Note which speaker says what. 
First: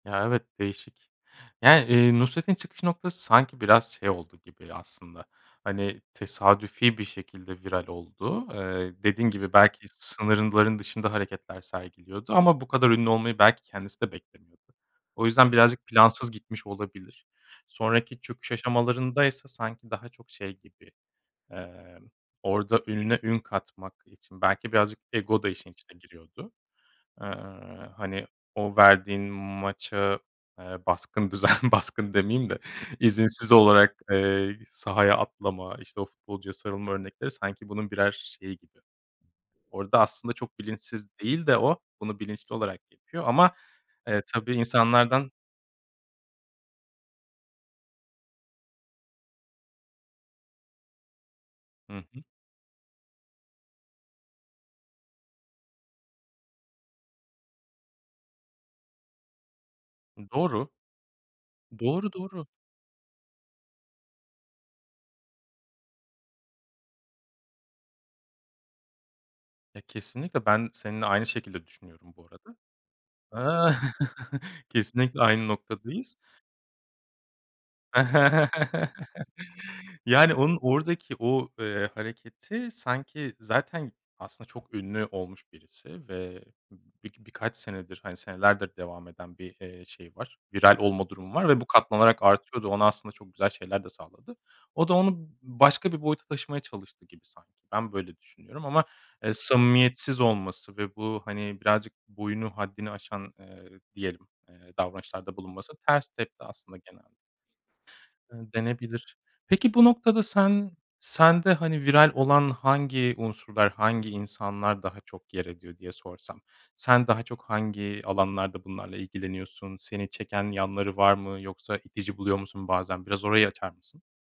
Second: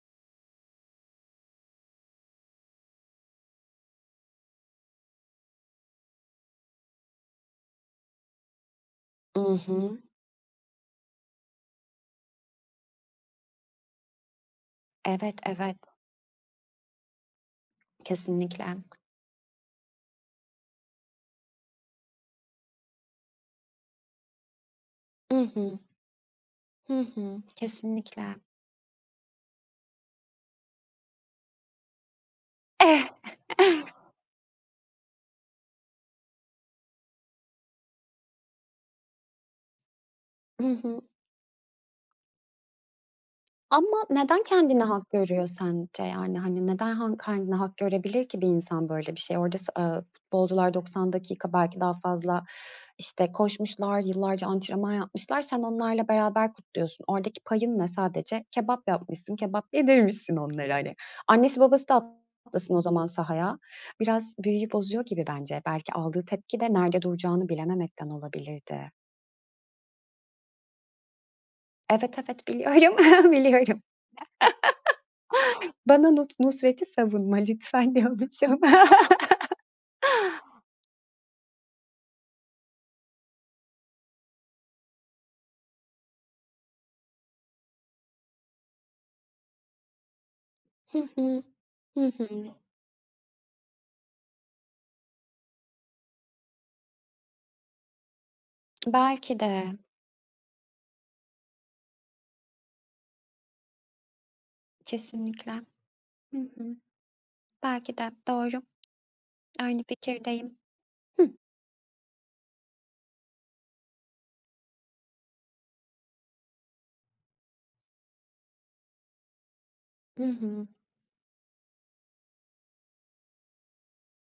Speaker 1: Ya, evet, değişik. Yani, eee, Nusret'in çıkış noktası sanki biraz şey oldu gibi aslında, hani, tesadüfi bir şekilde viral oldu. Eee, dediğin
Speaker 2: I
Speaker 1: gibi, belki
Speaker 2: hı.
Speaker 1: sınırların dışında hareketler sergiliyordu ama bu kadar ünlü olmayı belki kendisi de beklemiyordu. O
Speaker 2: Evet,
Speaker 1: yüzden, birazcık
Speaker 2: evet.
Speaker 1: plansız gitmiş olabilir. Sonraki çöküş
Speaker 2: Kesinlikle.
Speaker 1: aşamalarında ise sanki daha çok şey gibi, eee, orada ününe ün katmak için belki birazcık
Speaker 2: I
Speaker 1: ego da işin
Speaker 2: hı.
Speaker 1: içine giriyordu.
Speaker 2: Hı
Speaker 1: Eee,
Speaker 2: hı.
Speaker 1: hani,
Speaker 2: Kesinlikle.
Speaker 1: o verdiğin maça, eee, baskın düzen baskın demeyeyim de, izinsiz olarak, eee, sahaya atlama, işte, o futbolcuya sarılma örnekleri sanki bunun birer şeyi gibi. Orada aslında çok
Speaker 2: Hı hı.
Speaker 1: bilinçsiz değil de o bunu bilinçli olarak yapıyor ama,
Speaker 2: Ama
Speaker 1: eee,
Speaker 2: neden
Speaker 1: tabii
Speaker 2: kendine hak
Speaker 1: insanlardan
Speaker 2: görüyor sence? Yani, hani, neden ha kendine hak görebilir ki bir insan böyle bir şeyi? Orada s ııı, futbolcular 90 dakika, belki
Speaker 1: Hı
Speaker 2: daha
Speaker 1: hı.
Speaker 2: fazla, işte, koşmuşlar, yıllarca antrenman yapmışlar, sen onlarla beraber kutluyorsun. Oradaki payın ne? Sadece kebap yapmışsın, kebap yedirmişsin
Speaker 1: Doğru.
Speaker 2: onlara, hani. Annesi babası da
Speaker 1: Doğru, doğru.
Speaker 2: atlasın o zaman sahaya. Biraz büyüyü bozuyor gibi bence, belki aldığı tepki de nerede duracağını bilememekten olabilirdi.
Speaker 1: Ya, kesinlikle ben seninle aynı şekilde düşünüyorum,
Speaker 2: Evet,
Speaker 1: bu
Speaker 2: evet.
Speaker 1: arada.
Speaker 2: Biliyorum,
Speaker 1: A.
Speaker 2: biliyorum.
Speaker 1: Kesinlikle aynı
Speaker 2: Bana
Speaker 1: noktadayız.
Speaker 2: Nus Nusret'i savunma lütfen, diyormuşum.
Speaker 1: Yani, onun oradaki o, eee, hareketi sanki, zaten aslında çok ünlü olmuş birisi ve bir birkaç senedir, hani, senelerdir devam eden bir, eee, şey var, viral
Speaker 2: Hı
Speaker 1: olma durumu
Speaker 2: hı.
Speaker 1: var ve bu
Speaker 2: Hı
Speaker 1: katlanarak
Speaker 2: hı.
Speaker 1: artıyordu. Ona aslında çok güzel şeyler de sağladı. O da onu başka bir boyuta taşımaya çalıştı gibi, sanki. Ben böyle düşünüyorum ama, eee,
Speaker 2: Belki de.
Speaker 1: samimiyetsiz olması ve bu, hani, birazcık boyunu, haddini aşan, eee, diyelim, eee, davranışlarda
Speaker 2: Kesinlikle.
Speaker 1: bulunması ters
Speaker 2: Hı
Speaker 1: tepti
Speaker 2: hı.
Speaker 1: aslında genel
Speaker 2: Belki de,
Speaker 1: ııı,
Speaker 2: doğru.
Speaker 1: denebilir. Peki, bu
Speaker 2: Aynı
Speaker 1: noktada
Speaker 2: fikirdeyim.
Speaker 1: sen
Speaker 2: Hıh.
Speaker 1: sende, hani, viral olan hangi unsurlar, hangi insanlar daha çok yer ediyor diye sorsam sen daha çok hangi alanlarda bunlarla ilgileniyorsun? Seni
Speaker 2: Hı
Speaker 1: çeken
Speaker 2: hı.
Speaker 1: yanları var mı, yoksa itici buluyor musun bazen? Biraz orayı açar mısın?